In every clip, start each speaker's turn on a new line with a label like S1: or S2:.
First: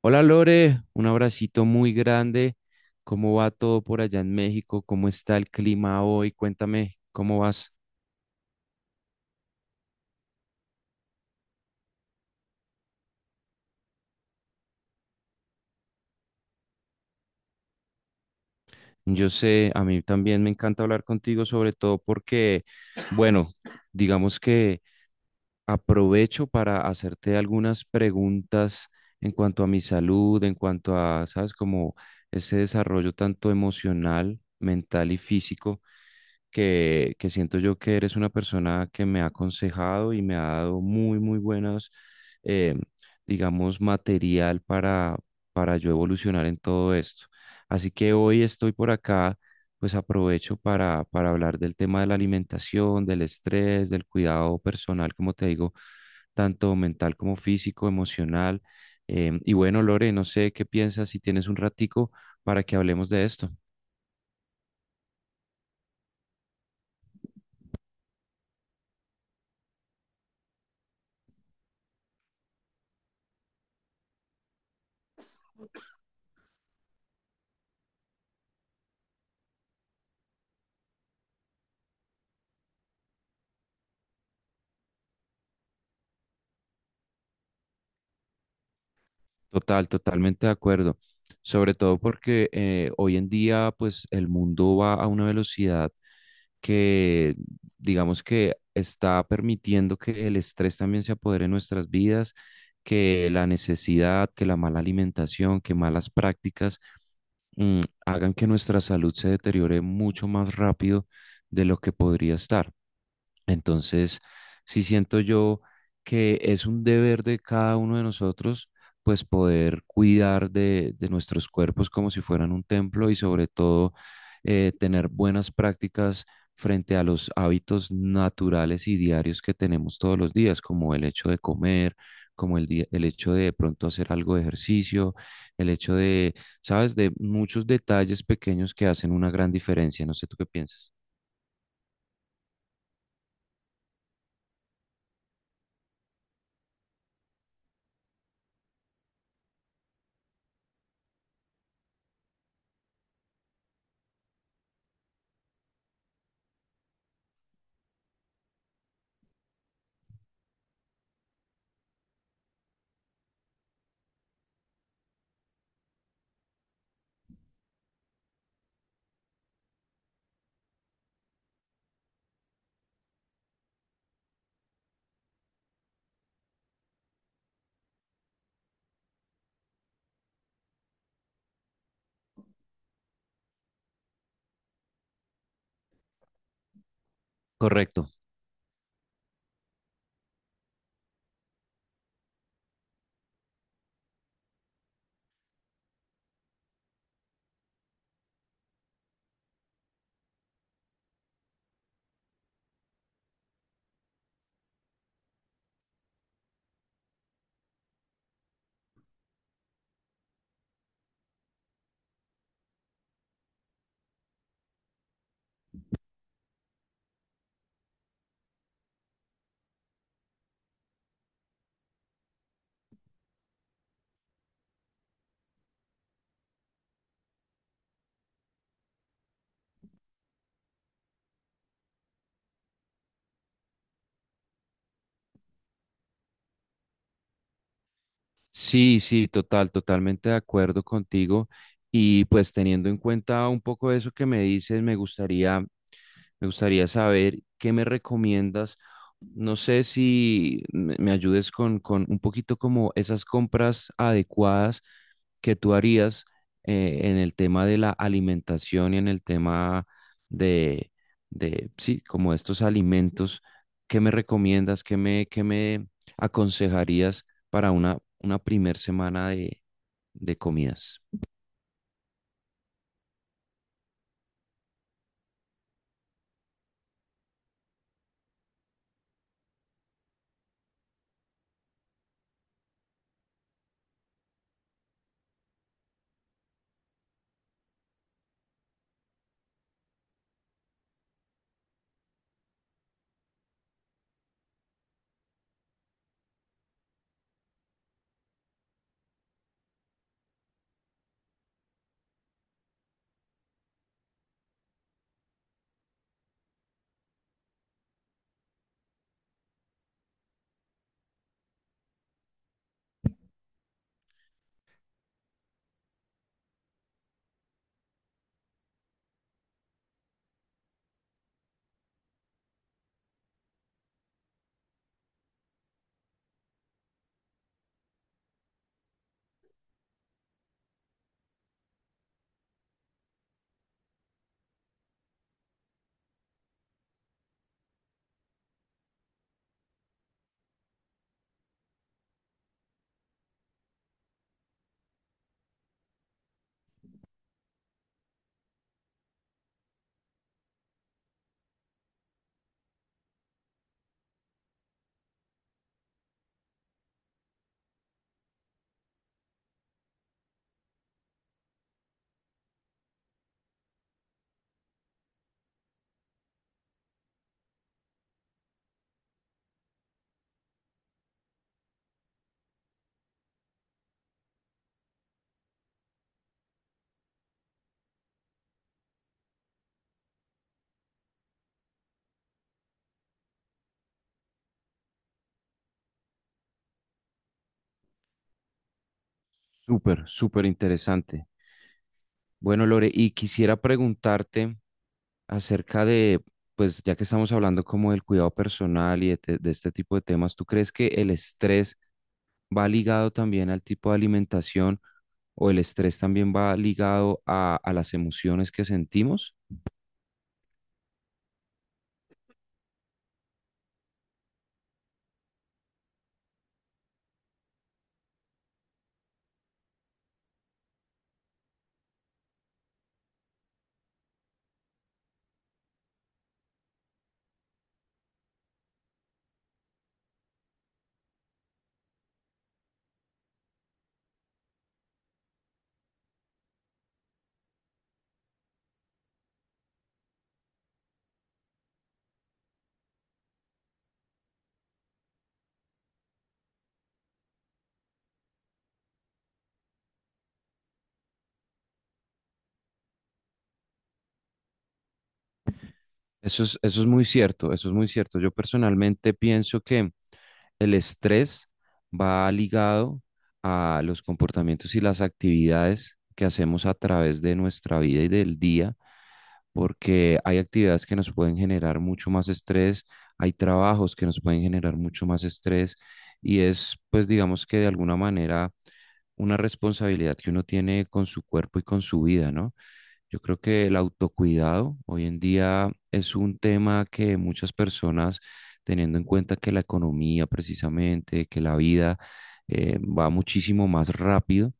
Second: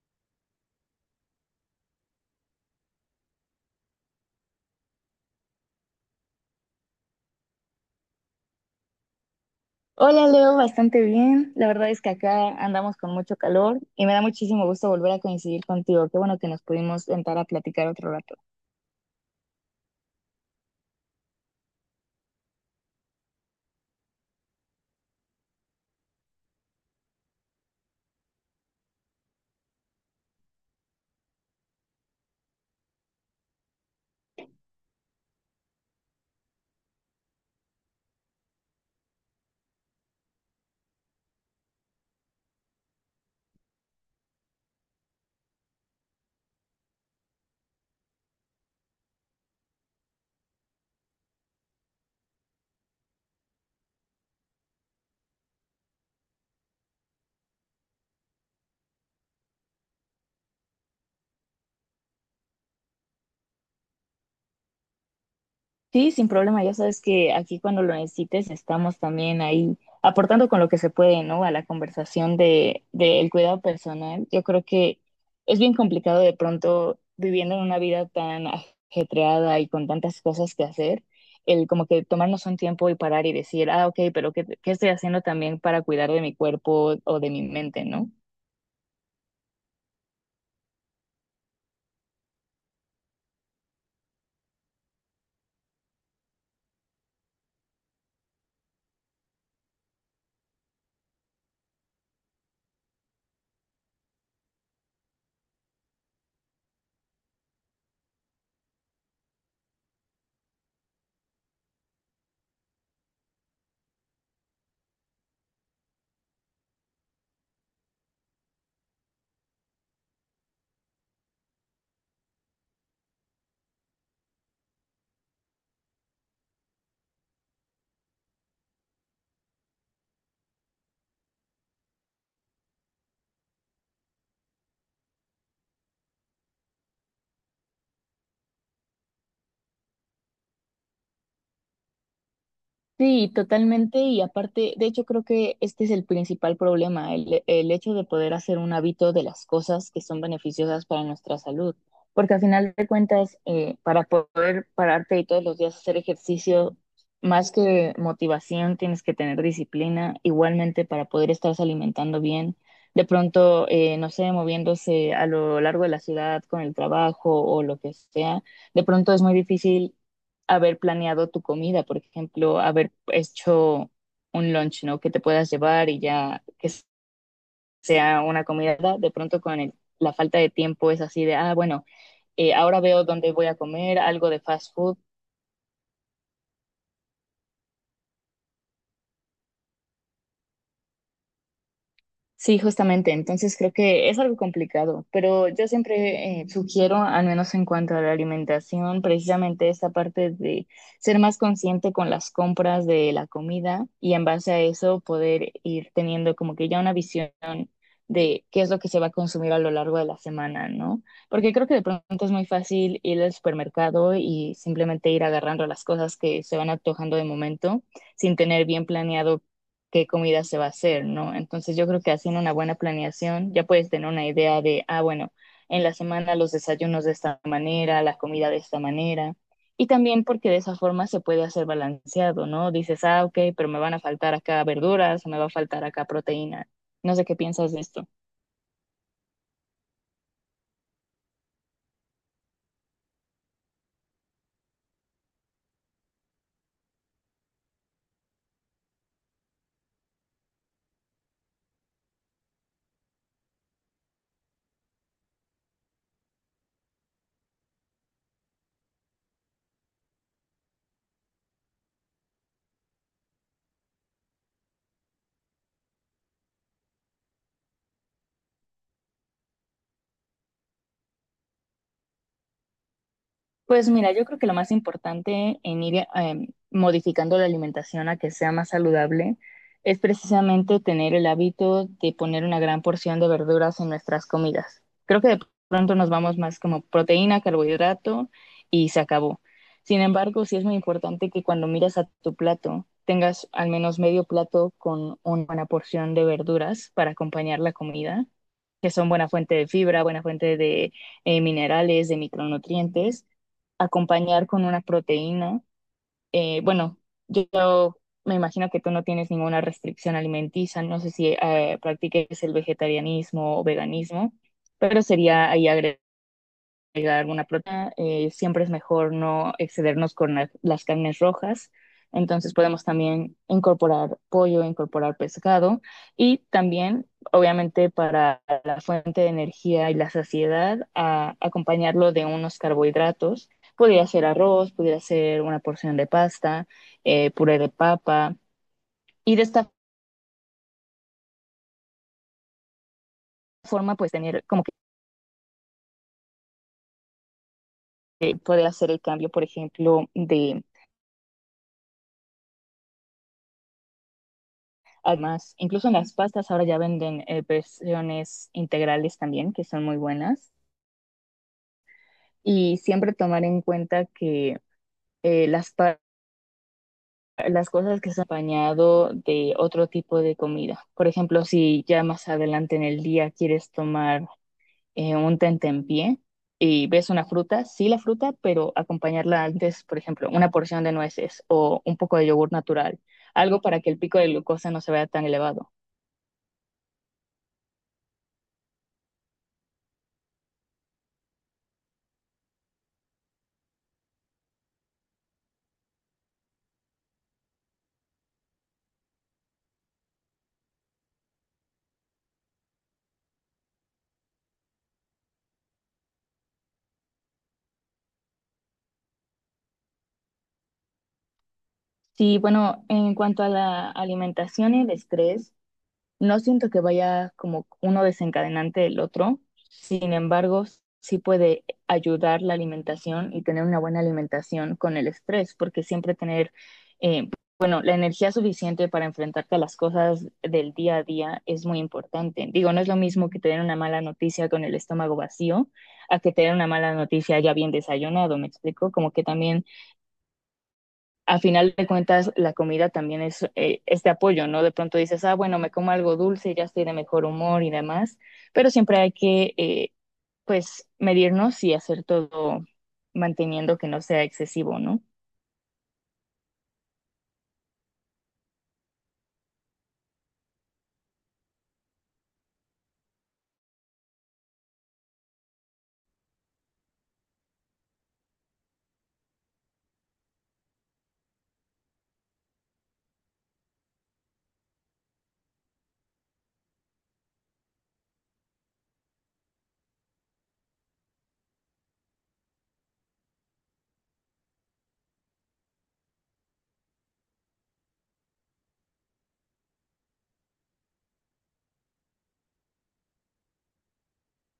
S1: Hola Lore, un abracito muy grande. ¿Cómo va todo por allá en México? ¿Cómo está el clima hoy? Cuéntame, ¿cómo vas?
S2: Hola Leo, bastante bien. La verdad es que acá andamos con mucho calor y me da muchísimo gusto volver a coincidir contigo. Qué bueno que nos pudimos sentar a platicar otro rato.
S1: Yo sé, a mí también me encanta hablar contigo, sobre todo porque, bueno, digamos que aprovecho para hacerte algunas preguntas en cuanto a mi salud, en cuanto a, ¿sabes? Como ese desarrollo tanto emocional, mental y físico que siento yo que eres una persona que me ha aconsejado y me ha dado muy, muy buenos, eh, digamos, material para yo evolucionar en todo esto. Así que hoy estoy por acá, pues aprovecho para hablar del tema de la alimentación, del estrés, del cuidado personal, como te digo, tanto mental como físico, emocional. Y bueno, Lore, no sé qué piensas si tienes un ratico para que hablemos de esto.
S2: Sí, sin problema. Ya sabes que aquí cuando lo necesites estamos también ahí aportando con lo que se puede, ¿no? A la conversación del cuidado personal. Yo creo que es bien complicado de pronto viviendo en una vida tan ajetreada y con tantas cosas que hacer, el como que tomarnos un tiempo y parar y decir, ah, ok, pero ¿qué estoy haciendo también para cuidar de mi cuerpo o de mi mente, ¿no?
S1: Total, totalmente de acuerdo. Sobre todo porque hoy en día, pues el mundo va a una velocidad que, digamos que está permitiendo que el estrés también se apodere en nuestras vidas, que la necesidad, que la mala alimentación, que malas prácticas hagan que nuestra salud se deteriore mucho más rápido de lo que podría estar. Entonces, sí siento yo que es un deber de cada uno de nosotros, pues poder cuidar de nuestros cuerpos como si fueran un templo y sobre todo tener buenas prácticas frente a los hábitos naturales y diarios que tenemos todos los días, como el hecho de comer, como el hecho de pronto hacer algo de ejercicio, el hecho de, sabes, de muchos detalles pequeños que hacen una gran diferencia. No sé tú qué piensas.
S2: Sí, totalmente. Y aparte, de hecho, creo que este es el principal problema, el hecho de poder hacer un hábito de las cosas que son beneficiosas para nuestra salud. Porque al final de cuentas, para poder pararte y todos los días hacer ejercicio, más que motivación, tienes que tener disciplina. Igualmente, para poder estarse alimentando bien, de pronto, no sé, moviéndose a lo largo de la ciudad con el trabajo o lo que sea, de pronto es muy difícil haber planeado tu comida, por ejemplo, haber hecho un lunch, ¿no? Que te puedas llevar y ya que sea una comida, de pronto con la falta de tiempo es así de, ah, bueno, ahora veo dónde voy a comer, algo de fast food.
S1: Correcto.
S2: Sí, justamente. Entonces creo que es algo complicado, pero yo siempre sugiero, al menos en cuanto a la alimentación, precisamente esta parte de ser más consciente con las compras de la comida y en base a eso poder ir teniendo como que ya una visión de qué es lo que se va a consumir a lo largo de la semana, ¿no? Porque creo que de pronto es muy fácil ir al supermercado y simplemente ir agarrando las cosas que se van antojando de momento sin tener bien planeado qué comida se va a hacer, ¿no? Entonces yo creo que haciendo una buena planeación ya puedes tener una idea de, ah, bueno, en la semana los desayunos de esta manera, la comida de esta manera. Y también porque de esa forma se puede hacer balanceado, ¿no? Dices, ah, ok, pero me van a faltar acá verduras, o me va a faltar acá proteína. No sé qué piensas de esto.
S1: Sí, sí, total, totalmente de acuerdo contigo. Y pues teniendo en cuenta un poco eso que me dices, me gustaría saber qué me recomiendas. No sé si me ayudes con un poquito como esas compras adecuadas que tú harías, en el tema de la alimentación y en el tema de, de, sí, como estos alimentos. ¿Qué me recomiendas? ¿Qué me aconsejarías para una primer semana de comidas?
S2: Pues mira, yo creo que lo más importante en ir modificando la alimentación a que sea más saludable es precisamente tener el hábito de poner una gran porción de verduras en nuestras comidas. Creo que de pronto nos vamos más como proteína, carbohidrato y se acabó. Sin embargo, sí es muy importante que cuando miras a tu plato tengas al menos medio plato con una buena porción de verduras para acompañar la comida, que son buena fuente de fibra, buena fuente de minerales, de micronutrientes acompañar con una proteína. Bueno, yo me imagino que tú no tienes ninguna restricción alimenticia, no sé si practiques el vegetarianismo o veganismo, pero sería ahí agregar alguna proteína, siempre es mejor no excedernos con las carnes rojas. Entonces podemos también incorporar pollo, incorporar pescado y también, obviamente, para la fuente de energía y la saciedad, acompañarlo de unos carbohidratos. Podría ser arroz, podría ser una porción de pasta, puré de papa. Y de esta forma, pues tener como que poder hacer el cambio, por ejemplo, de. Además, incluso en las pastas ahora ya venden versiones integrales también, que son muy buenas. Y siempre tomar en cuenta que eh, las, pa- las cosas que se han acompañado de otro tipo de comida. Por ejemplo, si ya más adelante en el día quieres tomar un tentempié y ves una fruta, sí la fruta, pero acompañarla antes, por ejemplo, una porción de nueces o un poco de yogur natural, algo para que el pico de glucosa no se vea tan elevado.
S1: Súper, súper interesante. Bueno, Lore, y quisiera preguntarte acerca de, pues ya que estamos hablando como del cuidado personal y de este tipo de temas, ¿tú crees que el estrés va ligado también al tipo de alimentación o el estrés también va ligado a las emociones que sentimos?
S2: Sí, bueno, en cuanto a la alimentación y el estrés, no siento que vaya como uno desencadenante del otro. Sin embargo, sí puede ayudar la alimentación y tener una buena alimentación con el estrés, porque siempre tener, eh, bueno, la energía suficiente para enfrentarte a las cosas del día a día es muy importante. Digo, no es lo mismo que tener una mala noticia con el estómago vacío a que tener una mala noticia ya bien desayunado, ¿me explico? Como que también a final de cuentas la comida también es este apoyo, ¿no? De pronto dices, ah, bueno, me como algo dulce y ya estoy de mejor humor y demás, pero siempre hay que, pues, medirnos y hacer todo manteniendo que no sea excesivo, ¿no?
S1: Eso es muy cierto, eso es muy cierto. Yo personalmente pienso que el estrés va ligado a los comportamientos y las actividades que hacemos a través de nuestra vida y del día, porque hay actividades que nos pueden generar mucho más estrés, hay trabajos que nos pueden generar mucho más estrés y es, pues digamos que de alguna manera una responsabilidad que uno tiene con su cuerpo y con su vida, ¿no? Yo creo que el autocuidado hoy en día es un tema que muchas personas, teniendo en cuenta que la economía precisamente, que la vida, va muchísimo más rápido,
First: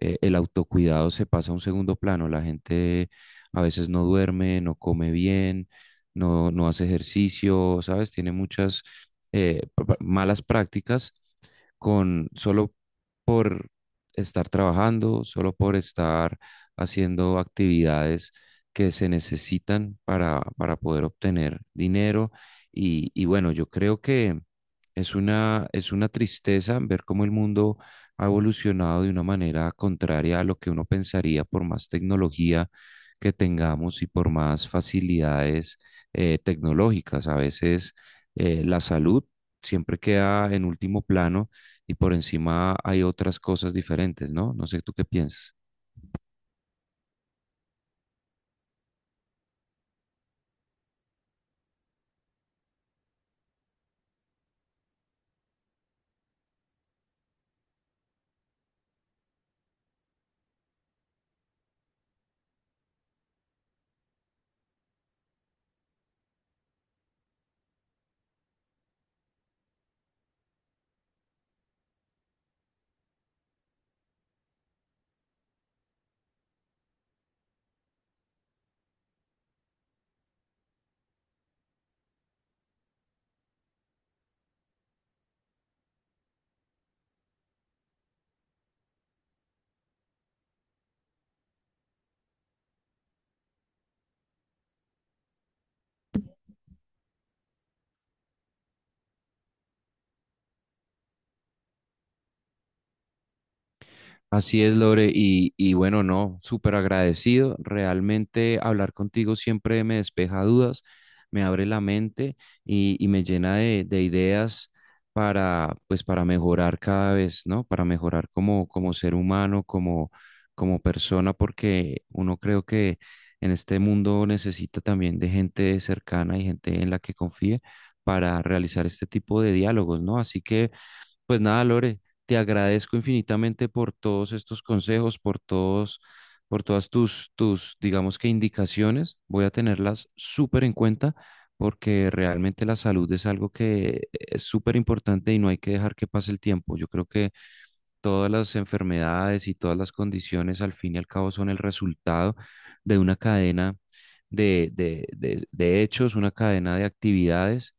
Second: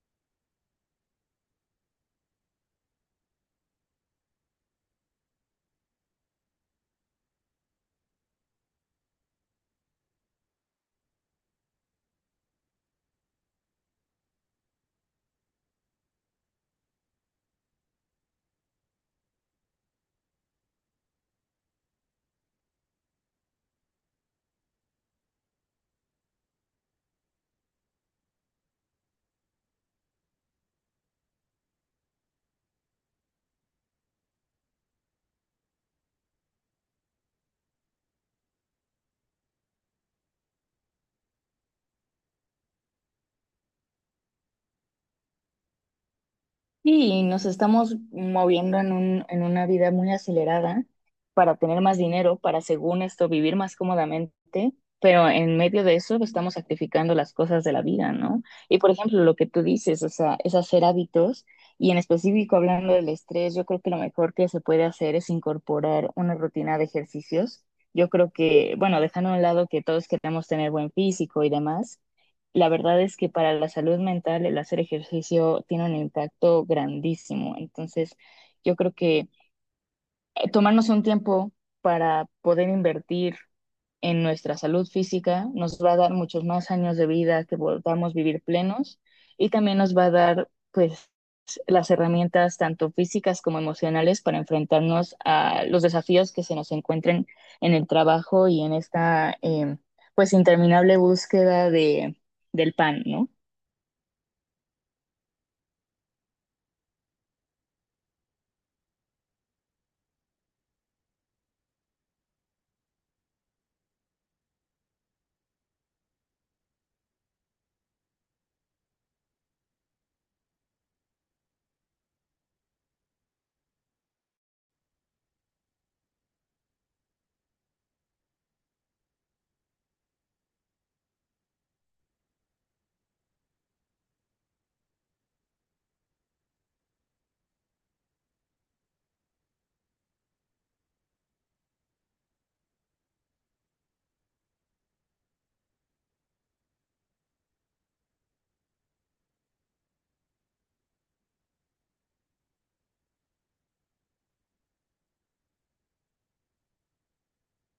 S1: el autocuidado se pasa a un segundo plano. La gente a veces no duerme, no come bien, no hace ejercicio, ¿sabes? Tiene muchas malas prácticas con solo, por estar trabajando, solo por estar haciendo actividades que se necesitan para poder obtener dinero. Y bueno, yo creo que es es una tristeza ver cómo el mundo ha evolucionado de una manera contraria a lo que uno pensaría, por más tecnología que tengamos y por más facilidades, tecnológicas. A veces, la salud siempre queda en último plano y por encima hay otras cosas diferentes, ¿no? No sé, ¿tú qué piensas?
S2: Sí, y nos estamos moviendo en en una vida muy acelerada para tener más dinero, para según esto vivir más cómodamente, pero en medio de eso estamos sacrificando las cosas de la vida, ¿no? Y por ejemplo, lo que tú dices, o sea, es hacer hábitos y en específico hablando del estrés, yo creo que lo mejor que se puede hacer es incorporar una rutina de ejercicios. Yo creo que, bueno, dejando a un lado que todos queremos tener buen físico y demás, la verdad es que para la salud mental el hacer ejercicio tiene un impacto grandísimo. Entonces, yo creo que tomarnos un tiempo para poder invertir en nuestra salud física nos va a dar muchos más años de vida que podamos vivir plenos y también nos va a dar pues las herramientas tanto físicas como emocionales para enfrentarnos a los desafíos que se nos encuentren en el trabajo y en esta pues interminable búsqueda de, del pan, ¿no?
S1: Así es, Lore, y bueno, no, súper agradecido. Realmente hablar contigo siempre me despeja dudas, me abre la mente y me llena de ideas para, pues, para mejorar cada vez, ¿no? Para mejorar como, como ser humano, como, como persona, porque uno creo que en este mundo necesita también de gente cercana y gente en la que confíe para realizar este tipo de diálogos, ¿no? Así que... Pues nada, Lore, te agradezco infinitamente por todos estos consejos, por todos, por todas digamos que indicaciones. Voy a tenerlas súper en cuenta porque realmente la salud es algo que es súper importante y no hay que dejar que pase el tiempo. Yo creo que todas las enfermedades y todas las condiciones al fin y al cabo son el resultado de una cadena de hechos, una cadena de actividades.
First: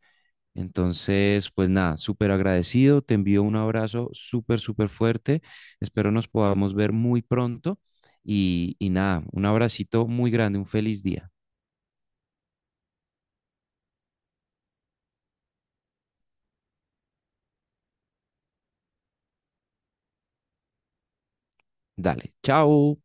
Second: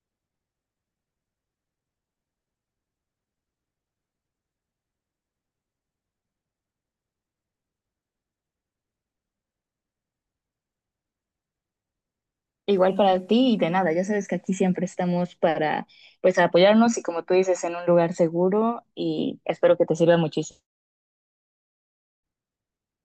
S1: Entonces, pues nada, súper agradecido, te envío un abrazo súper, súper fuerte, espero nos podamos ver muy pronto y nada, un abracito muy grande, un feliz día.
S2: Igual para ti y de nada, ya sabes que aquí siempre estamos para pues apoyarnos y como tú dices, en un lugar seguro y espero que te sirva muchísimo.
S1: Dale, chao.